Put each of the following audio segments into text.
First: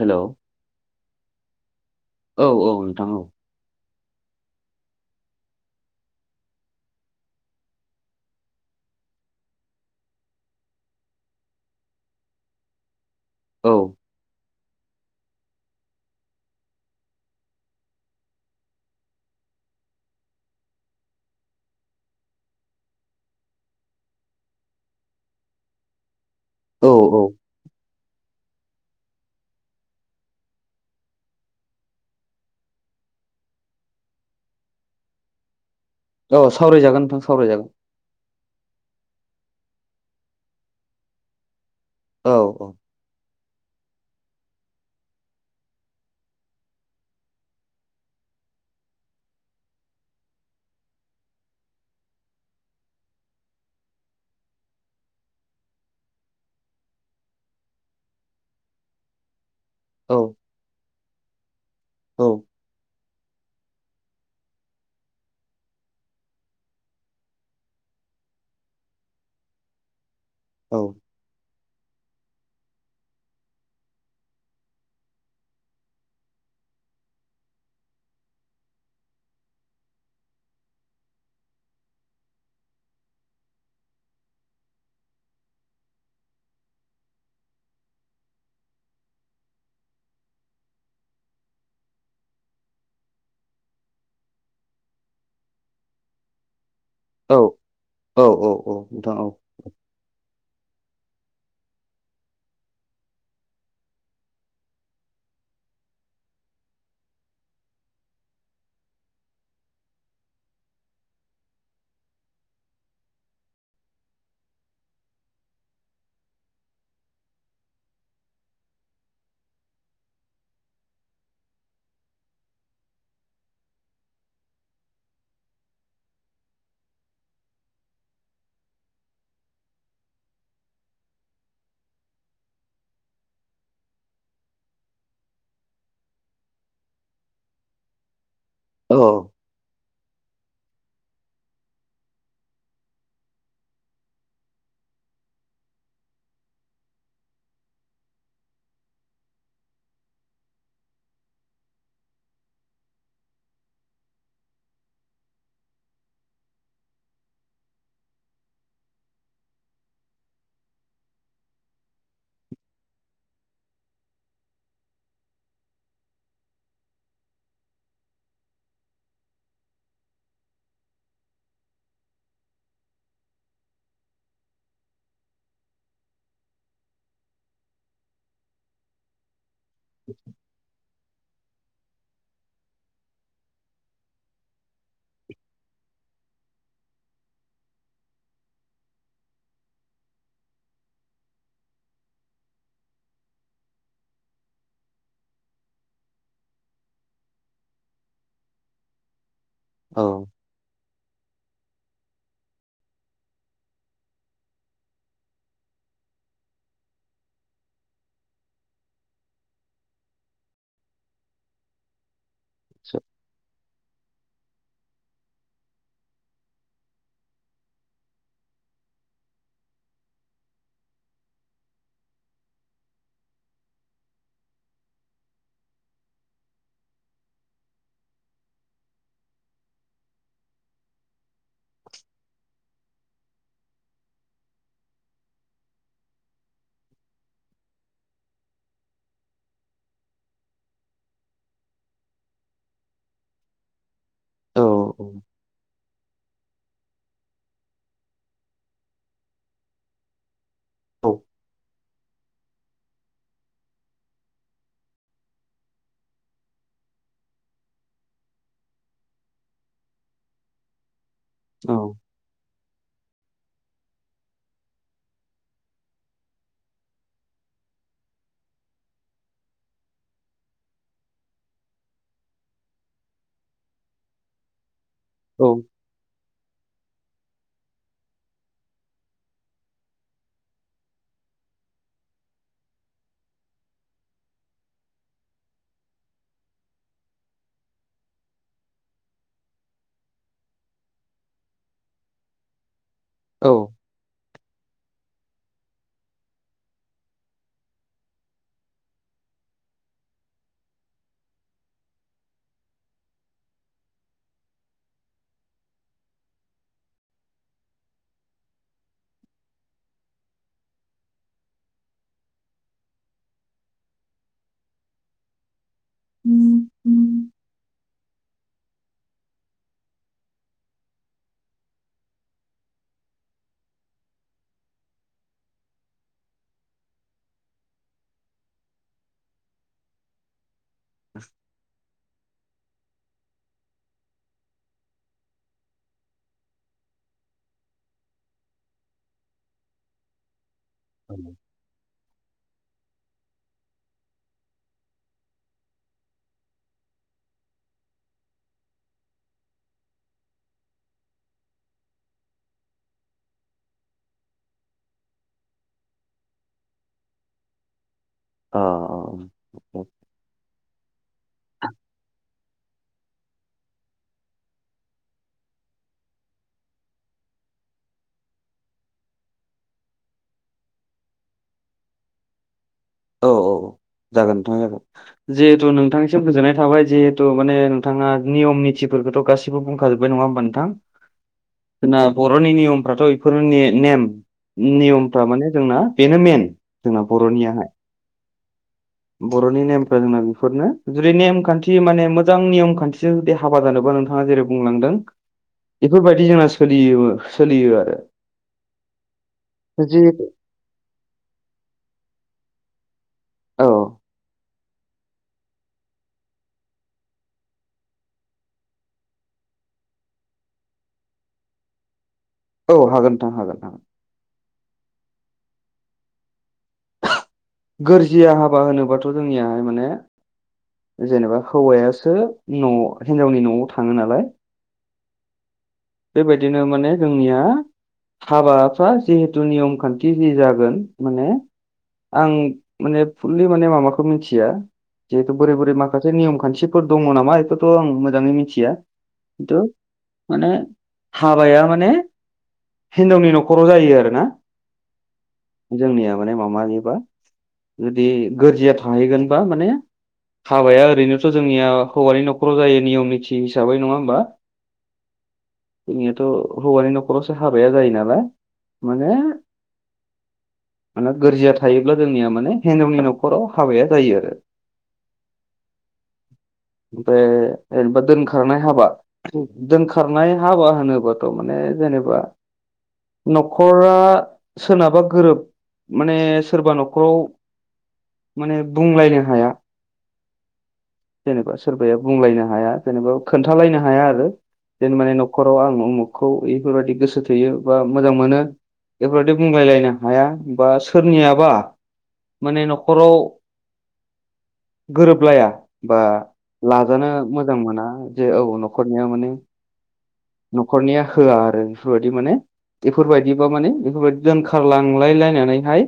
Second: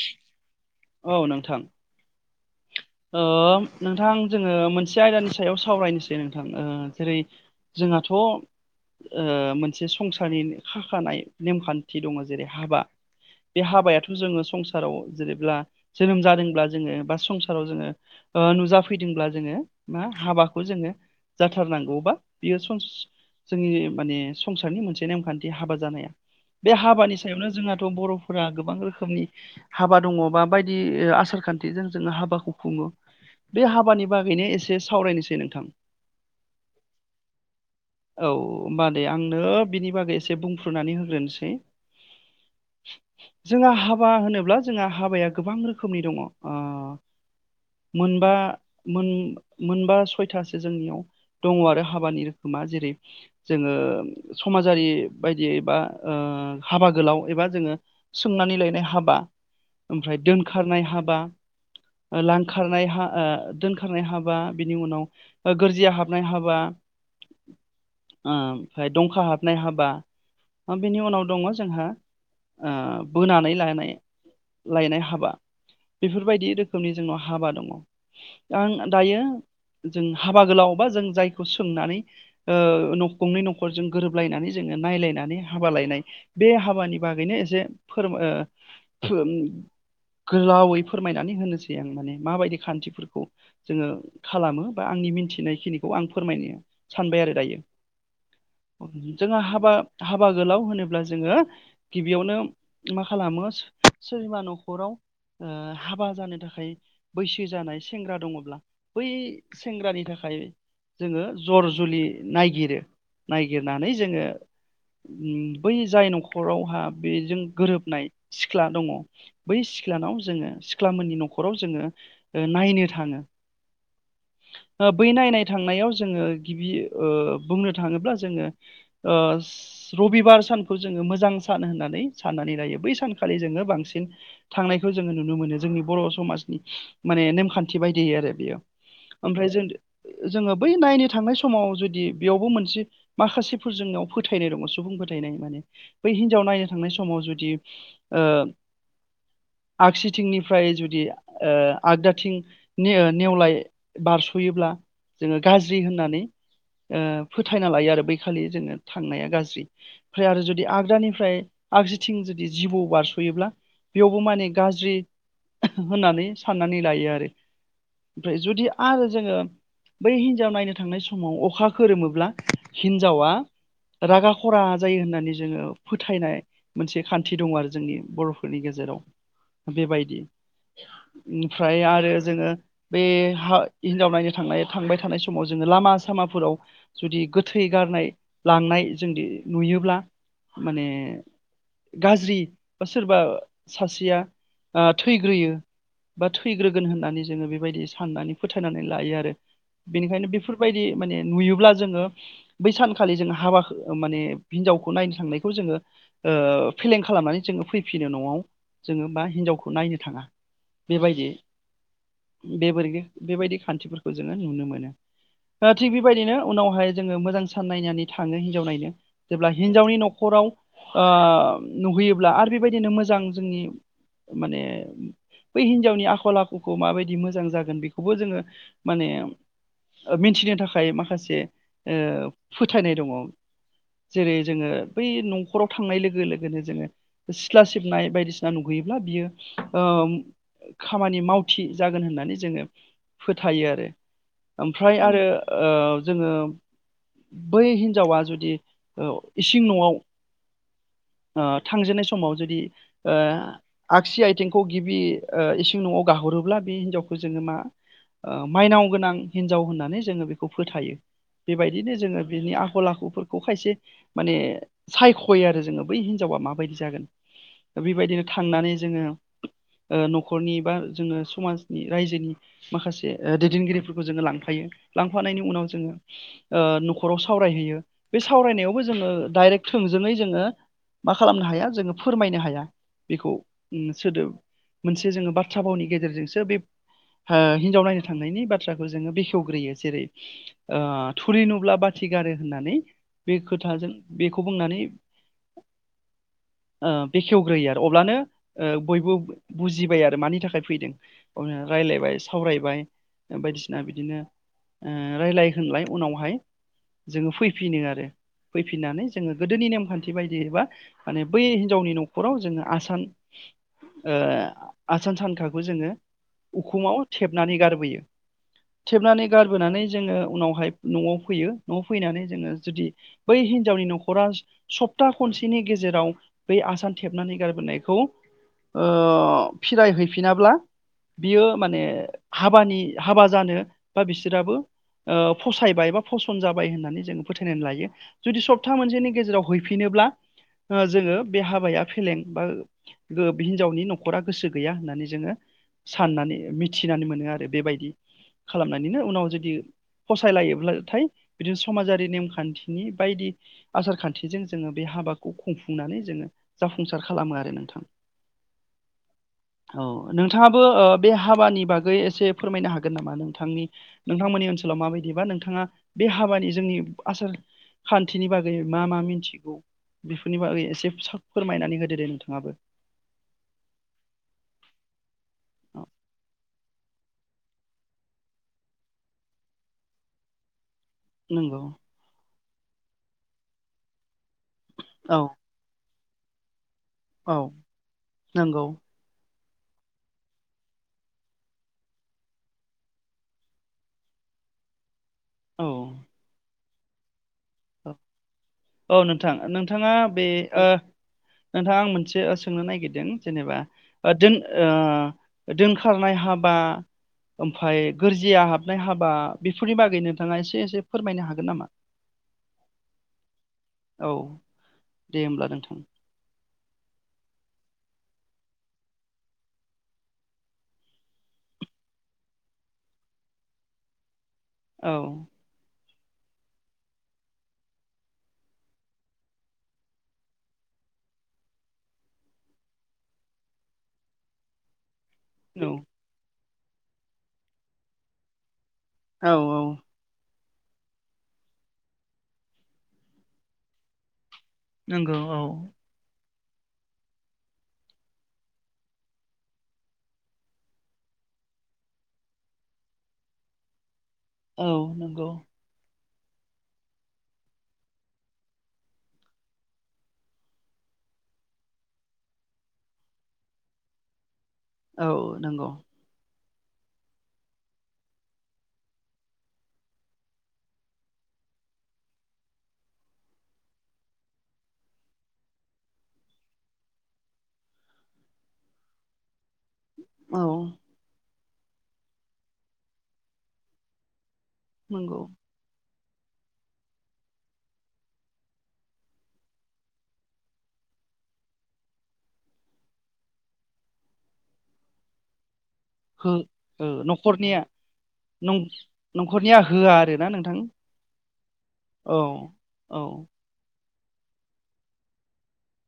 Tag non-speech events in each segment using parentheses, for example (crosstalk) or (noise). Hello औ नोंथां औ औ नोंथां ओ औ नोंथां जोङो मोनसे आयदानि सायाव सावरायनोसै नोंथां ओ जेरै जोंहाथ' ओ मोनसे संसारनि खाखानाय नेमखान्थि दङ जेरै हाबा बे हाबायाथ' जोङो संसाराव जेनेब्ला जोनोम जादोंब्ला जोङो बा संसार जोङो नुजाफैदोंब्ला जोङो मा हाबाखौ जोङो जाथारनांगौबा बियो संस जोंनि माने संसारनि मोनसे नेमखान्थि हाबा जानाया बे औ हाबानि सायावनो जोंहाथ' बर' गोबां रोखोमनि हाबा दङ बा बायदि आसार खान्थिजों जों हाबाखौ खुफुङो बे हाबानि बागैनो एसे सावरायनोसै नोंथां औ सावरायजागोन नोंथां सावरायजागोन औ होमबा दे आंनो बिनि बागै एसे बुंफ्रुनानै होग्रोनसै औ औ जोंहा हाबा होनोब्ला जोंहा हाबाया गोबां रोखोमनि दङ ओ मोनबा मोनबा सयथासो जोंनियाव दङ आरो हाबानि रोखोमा जेरै जोङो समाजारि बायदियै बा हाबा गोलाव एबा जोङो सोंनानै लायनाय हाबा औ ओमफ्राय दोनखारनाय हाबा औ लांखारनाय हा ओ दोनखारनाय हाबा बिनि उनाव गोरजिया हाबनाय हाबा ओमफाय दंखा हाबनाय हाबा बेनि उनाव दङ जोंहा ओ बोनानै लानाय लायनाय हाबा बेफोरबायदि रो रोखोमनि जोंनाव हाबा दङ दा आं दायो जों हाबा गोलाव बा जों जायखौ सोंनानै ओ नखंनै नखरजों गोरोबलायनानै जों नायलायनानै हाबा लायनाय बे हाबानि बागैनो एसे फोर ओ गोलावै फोरमायनानै होनोसै आं माने माबायदि खान्थिफोरखौ जोङो खालामो बा आंनि मिनथिनाय खिनिखौ आं फोरमायनो सानबाय आरो औ दायो औ औ नोंथां औ जोंहा हाबा हाबा गोलाव हो नोब्ला जोङो गिबियावनो मा खालामो सोरनिबा नखराव ओ हाबा जानो था खाय बैसो जानाय सेंग्रा दङब्ला बै सेंग्रानि थाखाय जोङो जर जुलि नायगिरो नायगिरनानै जोङो बै जाय नखरावहा बेजों गोरोबनाय सिख्ला दङ बै सिख्लानाव जोङो सिख्ला मोननि नखराव जोङो ओ नायनो थाङो ओ बै नायनाय थांनायाव जोङो गिबि ओ बुंनो थाङोब्ला जोङो ओ रबिबार सानखौ जोङो मोजां सान होननानै साननानै लायो बै सानखालि जोङो बांसिन थां नायखौ जोङो नुनो मोनो जोंनि बर' समाजनि माने नेमखान्थि बायदियै आरो बियो औ ओमफ्राय जों जोङो बै नायनो थांनाय समाव जुदि बेयावबो मोनसे माखासेफोर जोंनाव फोथायनाय दङ सुबुं फोथायनाय माने बै हिनजाव नायनो थांनाय समाव जुदि ओ आगसिथिंनिफ्राय जुदि ओ आगदाथिं नेवलाय बारस'योब्ला जोङो गाज्रि होननानै ओ फोथायना लायो आरो बैखालि जोङो थांनाया गाज्रि ओमफ्राय आरो जुदि आगदानिफ्राय आगसिथिं जुदि जिबौ बारस'योब्ला बेयावबो माने गाज्रि होननानै साननानै लायो आरो फ्राय जुदि आरो जोङो बै हिनजाव नायनो थांनाय समाव अखा खोरोमोब्ला हिनजावा रागा खरा जायो होननानै जोङो फोथायनाय मोनसे खान्थि दङ आरो जोंनि बर'फोरनि गेजे जेराव बेबायदि ओमफ्राय आरो जोङो बे हिनजाव नायनो थांनाय थांबाय थानाय समाव जोङो ला मा सामाफोराव जुदि गोथै गारनाय लांनाय जोंदि नुयोब्ला। माने गाज्रि बा सोरबा सासेया थैग्रोयो बा थैग्रोगोन होननानै जोङो बेबायदि साननानै फोथायनानै लायो आरो। औ बेनिखायनो बेफोरबायदि माने नुयोब्ला जोङो बै सानखालि जो हाबा माने हिनजावखौ नायनो थांनायखौ जोङो ओ फेलें खालामनानै जोङो फैफिनो न'आव जोङो बा हिनजाव खौ नायनो थाङा बेबायदि बे (unintelligible) बेबायदि खान्थिफोरखौ जोङो नुनो मोनो। थिग बेबायदिनो उनावहाय जोङो मोजां सान नायनानै थाङो हिनजाव नायनो जेब्ला हिनजावनि न'खराव ओ नुहैयोब्ला आरो बेबायदिनो मोजां जोंनि माने बै हिनजावनि आखल आखुखौ माबायदि मोजां जागोन बेखौबो जोङो माने मिथिनो थाखाय माखासे फोथायनाय दङ। जेरै जोङो बै न'खराव थांनाय लोगो लोगोनो जोङो सिथ्ला सिबनाय बायदिसिना नुगैयो ब्ला बियो ओम खामानि मावथि जागोन होननानै जोङो फोथायो आरो। औ ओमफ्राय अ आरो ओ जोङो बै हिन्जावा जुदि इसिं न'आव थांजेननाय समाव जुदि आगसि आथिंखौ गिबि इसिं न'आव गाहरोब्ला बे हिनजावखौ जोङो मा माइनाव गोनां हिन्जाव होननानै जोङो बेखौ फोथायो। बेबायदिनो जोङो बिनि आखल आखुफोर खौ खायसे माने सायख'यो आरो जोङो बै हिनजावा माबायदि जागोन। बेबायदिनो थांनानै जोङो नखरनि बा जोङो समाजनि रायजोनि माखासे दैदेनगिरिफोरखौ जोङो लांफायो। लांफानायनि उनाव जोङो नखराव सावरायहैयो बे सावरायनायावबो जोङो डाइरेक्ट थोंजोङै जोङो मा खालामनो हाया जोङो फोरमायनो हाया बेखौ सोदोब मोनसे जोङो बाथ्रा भावनि गेजेरजोंसो बे हिनजाव नायनो थांनायनि बाथ्राखौ जोङो बेखेवग्रोयो जेरै थुरि नुब्ला बा थिगारो होननानै बे खोथाजों बेखौ बुंनानै बेखेवग्रोयो आरो अब्लानो बयबो बुजिबाय आरो मानि थाखाय फैदों रायलायबाय सावरायबाय बायदिसिना बिदिनो रायलाय होनलाय उनावहाय जोङो फैफिनो आरो। फैनि आसान सानखाखौ जोङो उखुमाव थेबनानै गारबोयो। (inaudible) थेबनानै गारबोनानै जोङो उनावहाय नआव फैयो नआव फैनानै जोङो जुदि बै हिनजाव गावनि नखरा सप्ता खनसेनि गेजेराव बै आसान थेबनानै गारबोनायखौ ओ फिराय हैफिनाब्ला बियो माने हाबानि हाबा जानो बा बिसोराबो फसायबाय एबा फसन जाबाय होननानै जोंङो फोथायनानै लायो जुदि सप्ता मोनसेनि गेजेराव हैफिनो। ब्ला जोङो बे हाबाया फेलें बा हिनजावनि नखरा गोसो गैया होननानै जोङो साननानै मिथिनानै मोनो आरो बेबायदि खालामनानैनो उनाव जुदि फसायलायोब्लाथाय बिदिनो समाजारि नेमखान्थिनि बायदि आसार खान्थिजों जोङो बे हाबाखौ खुंफुंनानै जोङो जाफुंसार खालामो आरो नोंथां। औ नोंथाङाबो बे हाबानि बागै एसे फोरमायनो हागोन नामा नोंथांनि नोंथांमोननि ओनसोलाव माबायदिबा नोंथाङा बे हाबानि जोंनि आसार खान्थिनि बागै मा मा मिन्थिगौ बेफोरनि बागै एसे फोरमायनानै होदो दे नोंथाङाबो औ औ। जागोन नोंथां जागोन जिहेथु औ नोंथांनिसिम गोजोननाय थाबाय जिहेथु माने नोंथाङा नियम निथिफोर बेखौथ गासिबो बुंखाजोब नङा होमबा नोंथां। नंगौ। जोंना बरनि नियमफ्राथ बेफोरनि नेम औ नियमफ्रा माने जोंना बेनो मेन जोंना औ बरनियाहाय नंगौ। बरनि नेमफ्रा जोंना बेफोरनो जुदि नेम खान्थि माने मोजां नेयम खान्थिजों जुदि हाबा जानोबा नोंथाङा जेरै बुंलांदों औ बेफोरबायदि जोंना सोलियोबो औ नोंथां नोंथाङा जि बे नोंथाङा ओ आं मोनसे सोंनो नागिरदों जेनेबा औ दोनखारनाय हाबा ओमफ्राय गोरजिया हाबनाय हाबा बेफोरनि बागै नोंथाङा एसे एसे फोरमायनो हागोन नामा? औ हागोनथां हागोन हागोन। औ दे होमब्ला नोंथां गोरजिया हाबा होनोबाथ जोंनियाहाय माने जेनेबा हौवायासो न हिनजावनि नआव थाङो नालाय औ। बेबायदिनो माने जोंनिया हाबाफ्रा जिहेतु नियम खान्थि जि जागोन माने आं माने फुललि माने माबाखौ मिथिया जे बोरै औ बोरै माखासे नियम खान्थिफोर दङ नामा बेखौथ आं मोजाङै मिथिया औ खिन्थु औ। माने हाबाया माने हिनजावनि नखराव जायो आरोना। नंगौ औ। जोंनिया माने माबानिबा जुदि गोरजिया थाहैगोनबा माने हाबाया ओरैनोथ' जोंनिया हौवानि न'खराव जायो नियम निथि हिसाबै नङा होमबा औ नंगौ। जोंनियाथ' हौवानि न'खरावसो हाबाया जायो नालाय माने माने गोरजिया थायोब्ला जोंनिया माने हिन्जावनि न'खराव हाबाया जायो आरो। औ नंगौ। ओमफ्राय जेनेबा दोनखारनाय हाबा दोनखारनाय हाबा होनोबाथ' माने जों जेनेबा न'खरा सोरनाबा गोरोब माने सोरबा न'खराव माने बुंलायनो हाया। औ। जेनेबा सोरबाया बुंलायनो हाया जेनेबा खोन्थालायनो हाया आरो जे माने नंगौ न'खराव आं उमुख खौ बेफोरबायदि गोसो थोयो बा मोजां मोनो। बेफोरबायदि बुंलायलायनो हाया बा सोरनियाबा माने न'खराव (inaudible) गोरोबलाया बा हो ओ लाजानो मोजां न'खरनिया मोना जे औ नं न'खरनिया माने न'खरनिया होआ आरोना नोंथां नखरनिया होआ आरो बेफोरबायदि औ माने औ बेफोरबायदिबा माने बेफोरबायदि दोनखारलांलाय लायनानैहाय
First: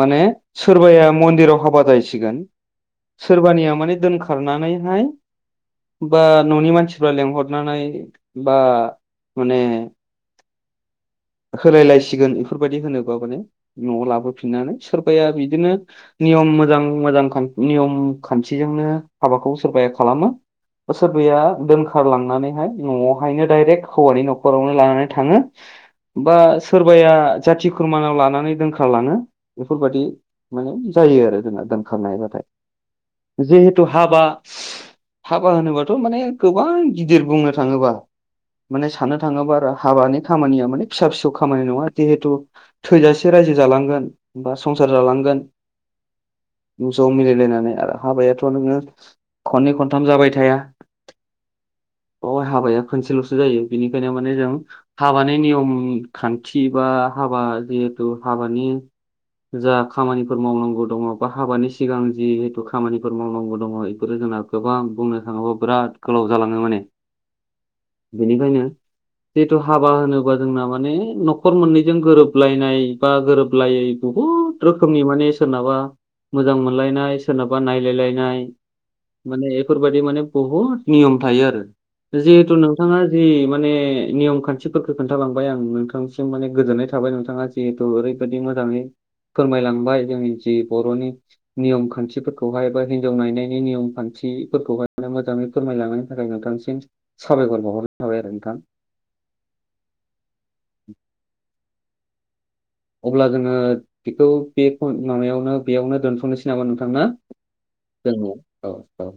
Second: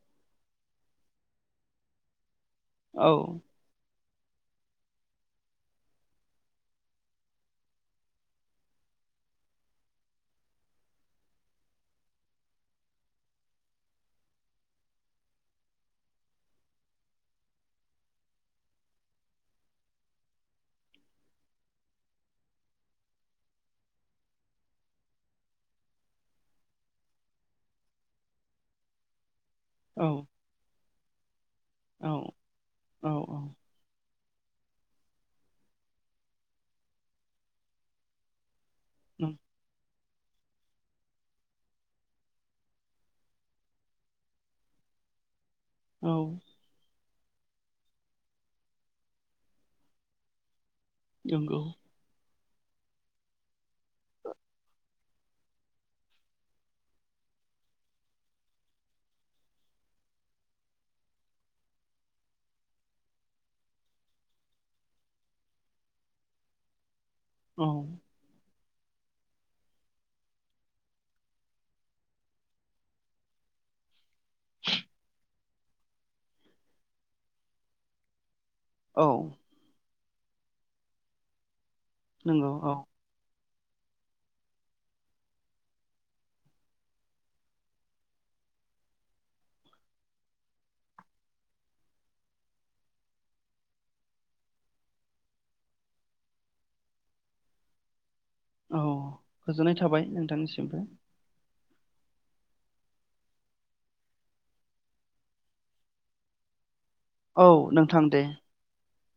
माने सोरबाया मन्दिराव हाबा जाहैसिगोन औ सोरबानिया माने दोनख खारनानैहाय बा न'नि मानसिफ्रा लेंंहरनानै बा माने (inaudible) होलायलायसिगोन बेफोरबायदि होनोबा माने न'आव लाबोफिननानै सोरबाया बिदिनो निय मोजां मोजां नियम खान्थिजोंनो हाबाखौ सोरबाया खालामो। बा सोरबाया दोनखारलांनानैहाय न'आवहायनो डाइरेक्ट हौवानि न'खरावनो लानानै थाङो। बा सोरबाया जाथि खुरमानाव लानानै दोनखारलाङो। बेफोरबायदि औ माने जायो आरो जोंना औ दोनखारनाय औ हाबाया जिहेथु हाबा हाबा होनोबाथ' माने गोबां गिदिर बुंनो थाङोबा। माने साननो नों थाङोबा आरो हाबानि खामानिया माने फिसा फिसौ खामानि नङा जिहेथु थैजासे रायजो जालांगोन बा संसार जालांगोन जागोन औ गोजौआव मिलायलायनानै आरो हाबायाथ' नोङो खननै खनथाम जाबाय थाया। नंगौ औ हाबाया खनसेल'सो जायो बेनिखायनो माने जों हाबानि नियम खान्थि बा हाबा जिहेथु हाबानि जा खामानिफोर मावनांगौ दङ बा हाबानि सिगां जिहेथु खामानिफोर मावनांगौ दङ बेफोरो जोंना गोबां बुंनो थाङोब्ला बिराद गोलाव जालाङो माने। औ बेनिखायनो जिहेथु हाबा होनोबा जोंना माने न'खर मोननैजों गोरोबलायनाय बा गोरोबलायै बहुत रोखोमनि माने सोरनाबा मोजां मोनलायनाय सोरनाबा नायलायलायनाय औ माने बेफोर बेफोरबायदि माने बहुत नियम थायो आरो नंगौ जेहेथु औ नोंथाङा जे माने नियम खान्थिफोरफोरखौ खोन्थालांबाय आं नोंथांसिम माने गोजोननाय थाबाय नोंथाङा जिहेथु ओरैबायदि मोजाङै फोरमायलांबाय जोंनि जि बर'नि नियम खान्थिफोरखौहाय बा हिनजाव नायनायनि नियम खान्थिफोरखौहाय माने मोजाङै फोरमायलांनायनि थाखाय नोंथां। एसेनोसै साबायखर। थाबाय आरो नोंथां। औ गोजोननाय थाबाय नोंथांनिसिमबो। अब्ला जोङो बेखौ बे माबायावनो बेयावनो दोनथ'नोसै नामा? थाङा औ नोंथां दे जों औ औ।